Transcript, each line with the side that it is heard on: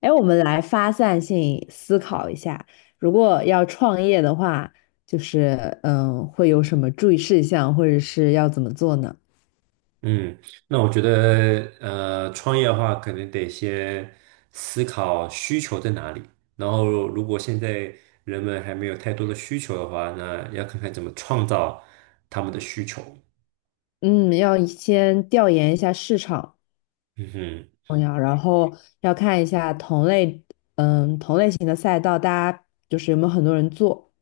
left: 哎，我们来发散性思考一下，如果要创业的话，就是会有什么注意事项，或者是要怎么做呢？
right: 嗯，那我觉得，创业的话，可能得先思考需求在哪里。然后，如果现在人们还没有太多的需求的话，那要看看怎么创造他们的需求。
left: 嗯，要先调研一下市场
right: 嗯哼，
left: 重要，然后要看一下同类，同类型的赛道，大家就是有没有很多人做，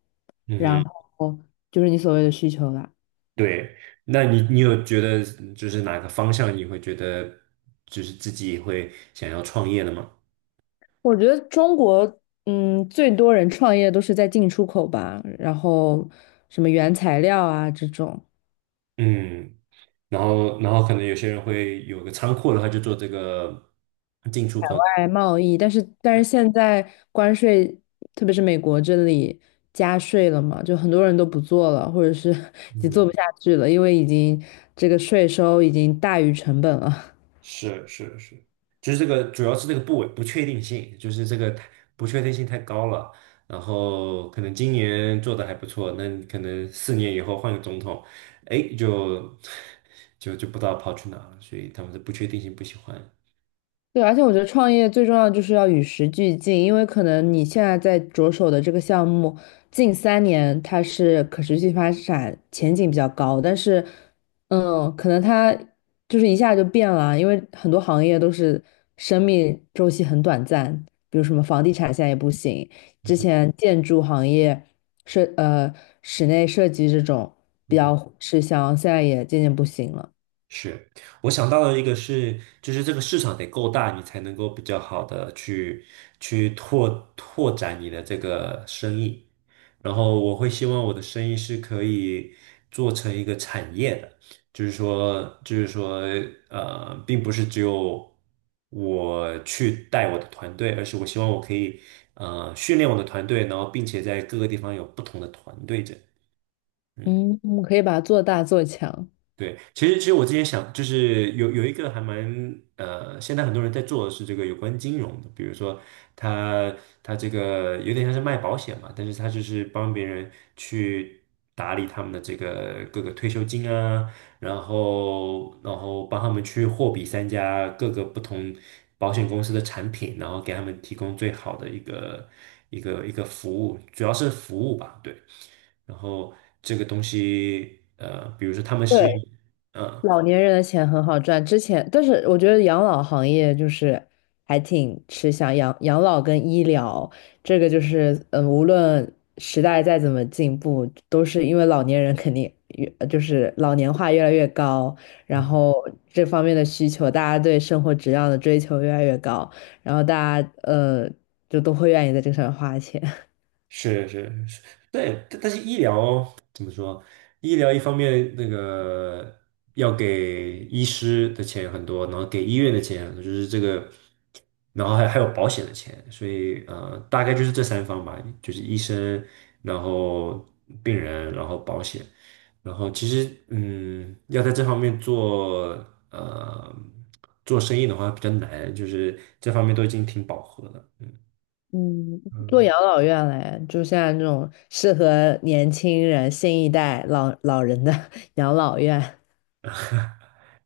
right: 嗯
left: 然
right: 哼，
left: 后就是你所谓的需求啦。
right: 对。那你有觉得就是哪个方向你会觉得就是自己会想要创业的吗？
left: 我觉得中国，最多人创业都是在进出口吧，然后什么原材料啊这种。
right: 嗯，然后可能有些人会有个仓库的话，就做这个进出口。
left: 外贸易，但是
right: 对，
left: 现在关税，特别是美国这里加税了嘛，就很多人都不做了，或者是 已经做不
right: 嗯。
left: 下去了，因为已经这个税收已经大于成本了。
right: 是是是，就是这个主要是这个不确定性，就是这个太不确定性太高了。然后可能今年做的还不错，那你可能4年以后换个总统，哎，就 就不知道跑去哪了。所以他们的不确定性不喜欢。
left: 对，而且我觉得创业最重要的就是要与时俱进，因为可能你现在在着手的这个项目，近三年它是可持续发展前景比较高，但是，可能它就是一下就变了，因为很多行业都是生命周期很短暂，比如什么房地产现在也不行，之
right: 嗯
left: 前建筑行业设呃室内设计这种比
right: 哼，
left: 较吃香，现在也渐渐不行了。
right: 是，我想到的一个是，就是这个市场得够大，你才能够比较好的去拓展你的这个生意。然后我会希望我的生意是可以做成一个产业的，就是说，并不是只有我去带我的团队，而是我希望我可以训练我的团队，然后并且在各个地方有不同的团队者。
left: 嗯，我们可以把它做大做强。
right: 对，其实我之前想，就是有一个还蛮现在很多人在做的是这个有关金融的，比如说他他这个有点像是卖保险嘛，但是他就是帮别人去打理他们的这个各个退休金啊，然后帮他们去货比三家各个不同保险公司的产品，然后给他们提供最好的一个服务，主要是服务吧，对。然后这个东西，比如说他们是，
left: 对。
right: 嗯，
left: 老年人的钱很好赚，之前，但是我觉得养老行业就是还挺吃香，养老跟医疗这个就是，无论时代再怎么进步，都是因为老年人肯定就是老年化越来越高，然后这方面的需求，大家对生活质量的追求越来越高，然后大家就都会愿意在这上面花钱。
right: 是是是，对，但是医疗。说医疗一方面那个要给医师的钱很多，然后给医院的钱很多就是这个，然后还有保险的钱，所以大概就是这三方吧，就是医生，然后病人，然后保险，然后其实要在这方面做呃做生意的话比较难，就是这方面都已经挺饱和了，
left: 嗯，做养老院嘞，就像那种适合年轻人、新一代老人的 养老院。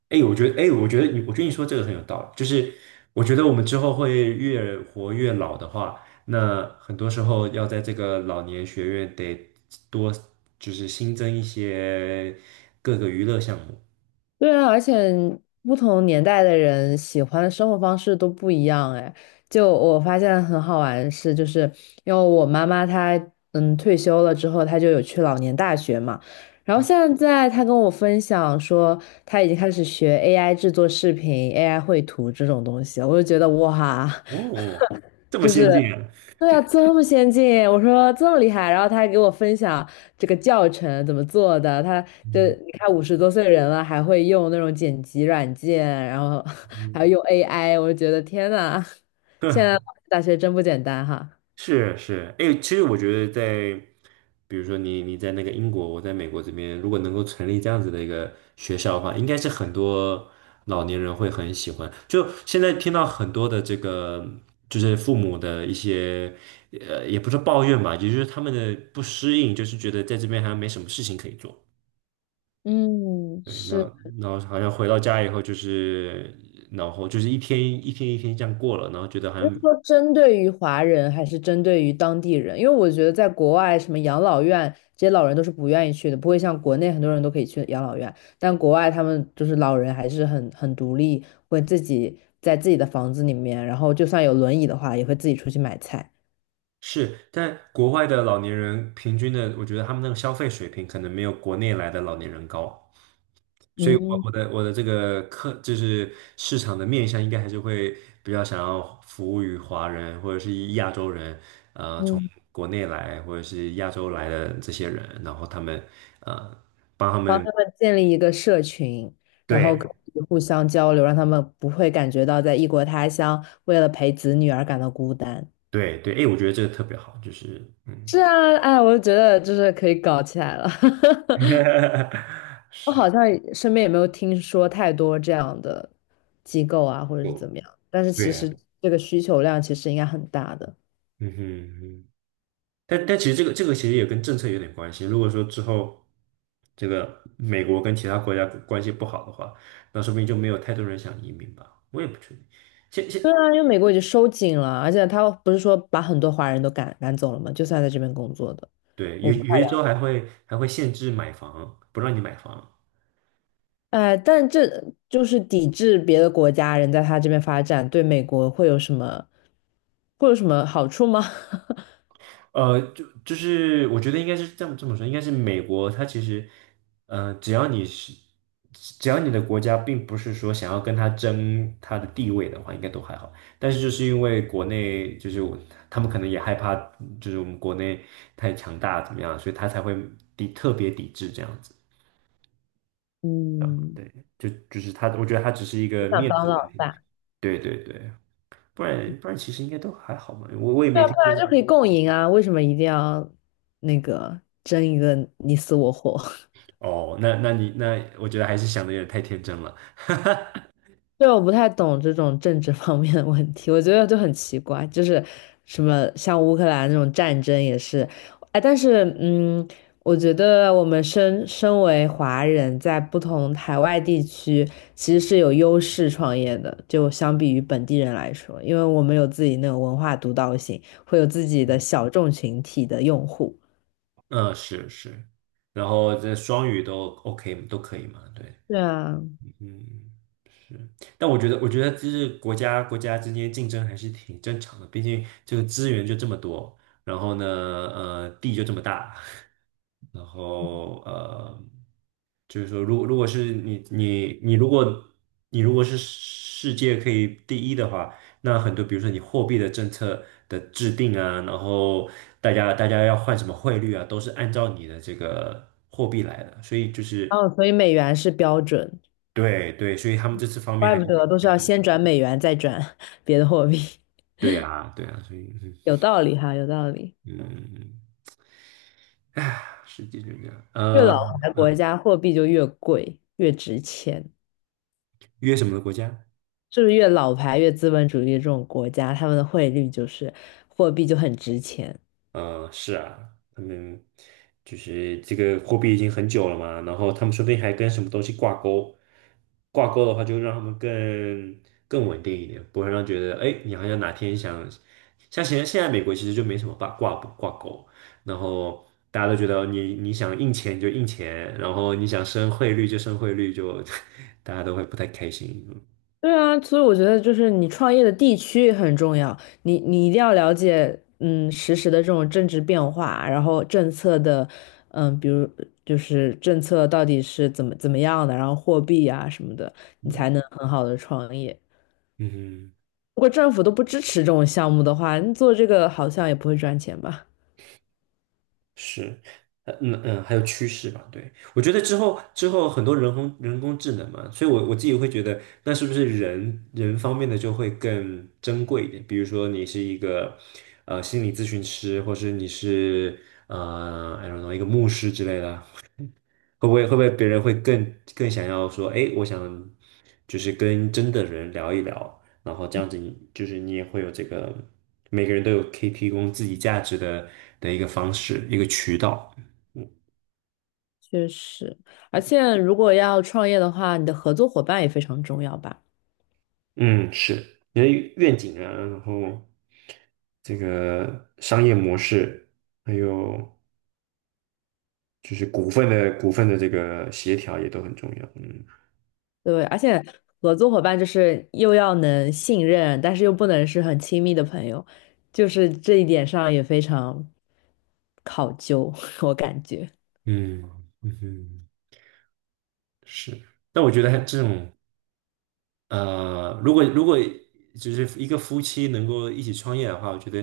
right: 哎，我觉得，哎，我觉得你说这个很有道理。就是我觉得我们之后会越活越老的话，那很多时候要在这个老年学院得多，就是新增一些各个娱乐项目。
left: 对啊，而且不同年代的人喜欢的生活方式都不一样哎。就我发现很好玩的事，就是因为我妈妈她退休了之后，她就有去老年大学嘛。然后现在她跟我分享说，她已经开始学 AI 制作视频、AI 绘图这种东西，我就觉得哇。
right: 哦，这么
left: 就
right: 先
left: 是
right: 进啊！
left: 对啊，这么先进，我说这么厉害，然后他还给我分享这个教程怎么做的，他就
right: 嗯
left: 你看五十多岁人了，还会用那种剪辑软件，然后
right: 嗯，
left: 还要用 AI，我就觉得天呐，现在 大学真不简单哈。
right: 是是，哎，其实我觉得在，比如说你在那个英国，我在美国这边，如果能够成立这样子的一个学校的话，应该是很多老年人会很喜欢。就现在听到很多的这个，就是父母的一些，也不是抱怨吧，也就是他们的不适应，就是觉得在这边好像没什么事情可以做。
left: 嗯，
right: 对，那
left: 是，
right: 然后好像回到家以后，就是然后就是一天一天一天这样过了，然后觉得好
left: 你
right: 像
left: 是说针对于华人还是针对于当地人？因为我觉得在国外，什么养老院这些老人都是不愿意去的，不会像国内很多人都可以去养老院，但国外他们就是老人还是很独立，会自己在自己的房子里面，然后就算有轮椅的话，也会自己出去买菜。
right: 是，但国外的老年人平均的，我觉得他们那个消费水平可能没有国内来的老年人高，所以我
left: 嗯
right: 我的我的这个客就是市场的面向，应该还是会比较想要服务于华人或者是以亚洲人，
left: 嗯，
right: 国内来或者是亚洲来的这些人，然后他们呃帮他
left: 帮他
right: 们，
left: 们建立一个社群，然后
right: 对
left: 可以互相交流，让他们不会感觉到在异国他乡为了陪子女而感到孤单。
right: 对对，哎，我觉得这个特别好，就是
left: 是啊，哎，我就觉得就是可以搞起来了。我好像也身边也没有听说太多这样的机构啊，或者是怎
right: 就
left: 么样。但是其
right: 对啊，
left: 实这个需求量其实应该很大的。
right: 嗯哼。嗯哼，但其实这个其实也跟政策有点关系。如果说之后这个美国跟其他国家关系不好的话，那说不定就没有太多人想移民吧。我也不确定。现现
left: 对啊，因为美国已经收紧了，而且他不是说把很多华人都赶走了吗？就算在这边工作的，
right: 对，
left: 我
right: 有
left: 不太
right: 有一州
left: 了
right: 还会限制买房，不让你买房。
left: 哎，但这就是抵制别的国家人在他这边发展，对美国会有什么好处吗？
right: 就是我觉得应该是这么说，应该是美国，它其实，呃，只要你是，只要你的国家并不是说想要跟他争他的地位的话，应该都还好。但是就是因为国内就是我他们可能也害怕，就是我们国内太强大怎么样，所以他才会特别抵制这样子。
left: 嗯，
right: 对，就是我觉得他只是一
left: 不
right: 个
left: 想
right: 面
left: 当
right: 子问
left: 老
right: 题。
left: 大。
right: 对对对，不然其实应该都还好嘛。我也
left: 对
right: 没
left: 啊，不
right: 听
left: 然就可以
right: 过。
left: 共赢啊，为什么一定要那个争一个你死我活？
right: 哦，那我觉得还是想的有点太天真了。
left: 对，我不太懂这种政治方面的问题，我觉得就很奇怪，就是什么像乌克兰那种战争也是，哎，但是我觉得我们身为华人，在不同海外地区其实是有优势创业的，就相比于本地人来说，因为我们有自己那种文化独到性，会有自己的小众群体的用户。
right: 嗯，是是，然后这双语都 OK 都可以嘛？对，
left: 对啊，
right: 嗯，是。但我觉得就是国家之间竞争还是挺正常的，毕竟这个资源就这么多，然后呢，地就这么大，然后就是说，如果如果是世界可以第一的话，那很多比如说你货币的政策的制定啊，然后大家要换什么汇率啊，都是按照你的这个货币来的，所以就是
left: 哦，所以美元是标准，
right: 对对，所以他们这次方面
left: 怪
right: 还
left: 不
right: 是
left: 得
right: 挺
left: 都是
right: 看
left: 要
right: 重。
left: 先转美元再转 别的货币，
right: 对啊对啊，所以
left: 有道理哈，有道理。
right: 嗯嗯，世界就这样。
left: 越老牌国家货币就越贵，越值钱，
right: 约什么国家？
left: 是不是越老牌越资本主义这种国家，他们的汇率就是货币就很值钱。
right: 嗯，是啊，他们就是这个货币已经很久了嘛，然后他们说不定还跟什么东西挂钩，挂钩的话就让他们更稳定一点，不会让觉得哎，诶你好像哪天想，像现在美国其实就没什么挂钩，然后大家都觉得你想印钱就印钱，然后你想升汇率就升汇率就，大家都会不太开心，
left: 对啊，所以我觉得就是你创业的地区也很重要，你一定要了解，实时的这种政治变化，然后政策的，比如就是政策到底是怎么样的，然后货币啊什么的，你
right: 嗯
left: 才能很好的创业。
right: 嗯哼。
left: 如果政府都不支持这种项目的话，你做这个好像也不会赚钱吧？
right: 是，还有趋势吧，对，我觉得之后很多人工智能嘛，所以我自己会觉得，那是不是人方面的就会更珍贵一点？比如说你是一个心理咨询师，或是你是I don't know 一个牧师之类的，会不会别人会更想要说，哎，我想就是跟真的人聊一聊，然后这样子你就是你也会有这个，每个人都有可以提供自己价值的一个方式，一个渠道。
left: 确实，而且如果要创业的话，你的合作伙伴也非常重要吧。
right: 嗯，是你的愿景啊，然后这个商业模式，还有就是股份的这个协调也都很重要。嗯
left: 对，而且合作伙伴就是又要能信任，但是又不能是很亲密的朋友，就是这一点上也非常考究，我感觉。
right: 嗯嗯哼，是。但我觉得这种如果就是一个夫妻能够一起创业的话，我觉得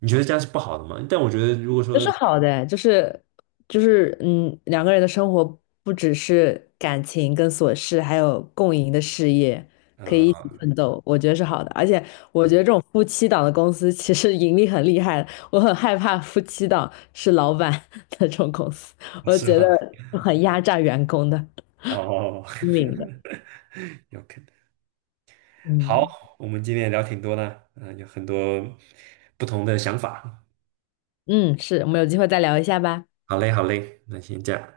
right: 你觉得这样是不好的吗？但我觉得如果
left: 这
right: 说
left: 是好的，就是两个人的生活不只是感情跟琐事，还有共赢的事业，可以一起
right: 呃，
left: 奋斗，我觉得是好的。而且我觉得
right: 嗯，
left: 这种夫妻档的公司其实盈利很厉害的，我很害怕夫妻档是老板 的这种公司，我
right: 是
left: 觉得
right: 吧？
left: 很压榨员工的，
right: 哦
left: 聪明的。
right: ，OK。
left: 嗯
right: 好，我们今天也聊挺多的，有很多不同的想法。
left: 嗯，是，我们有机会再聊一下吧。
right: 好嘞，好嘞，那先这样，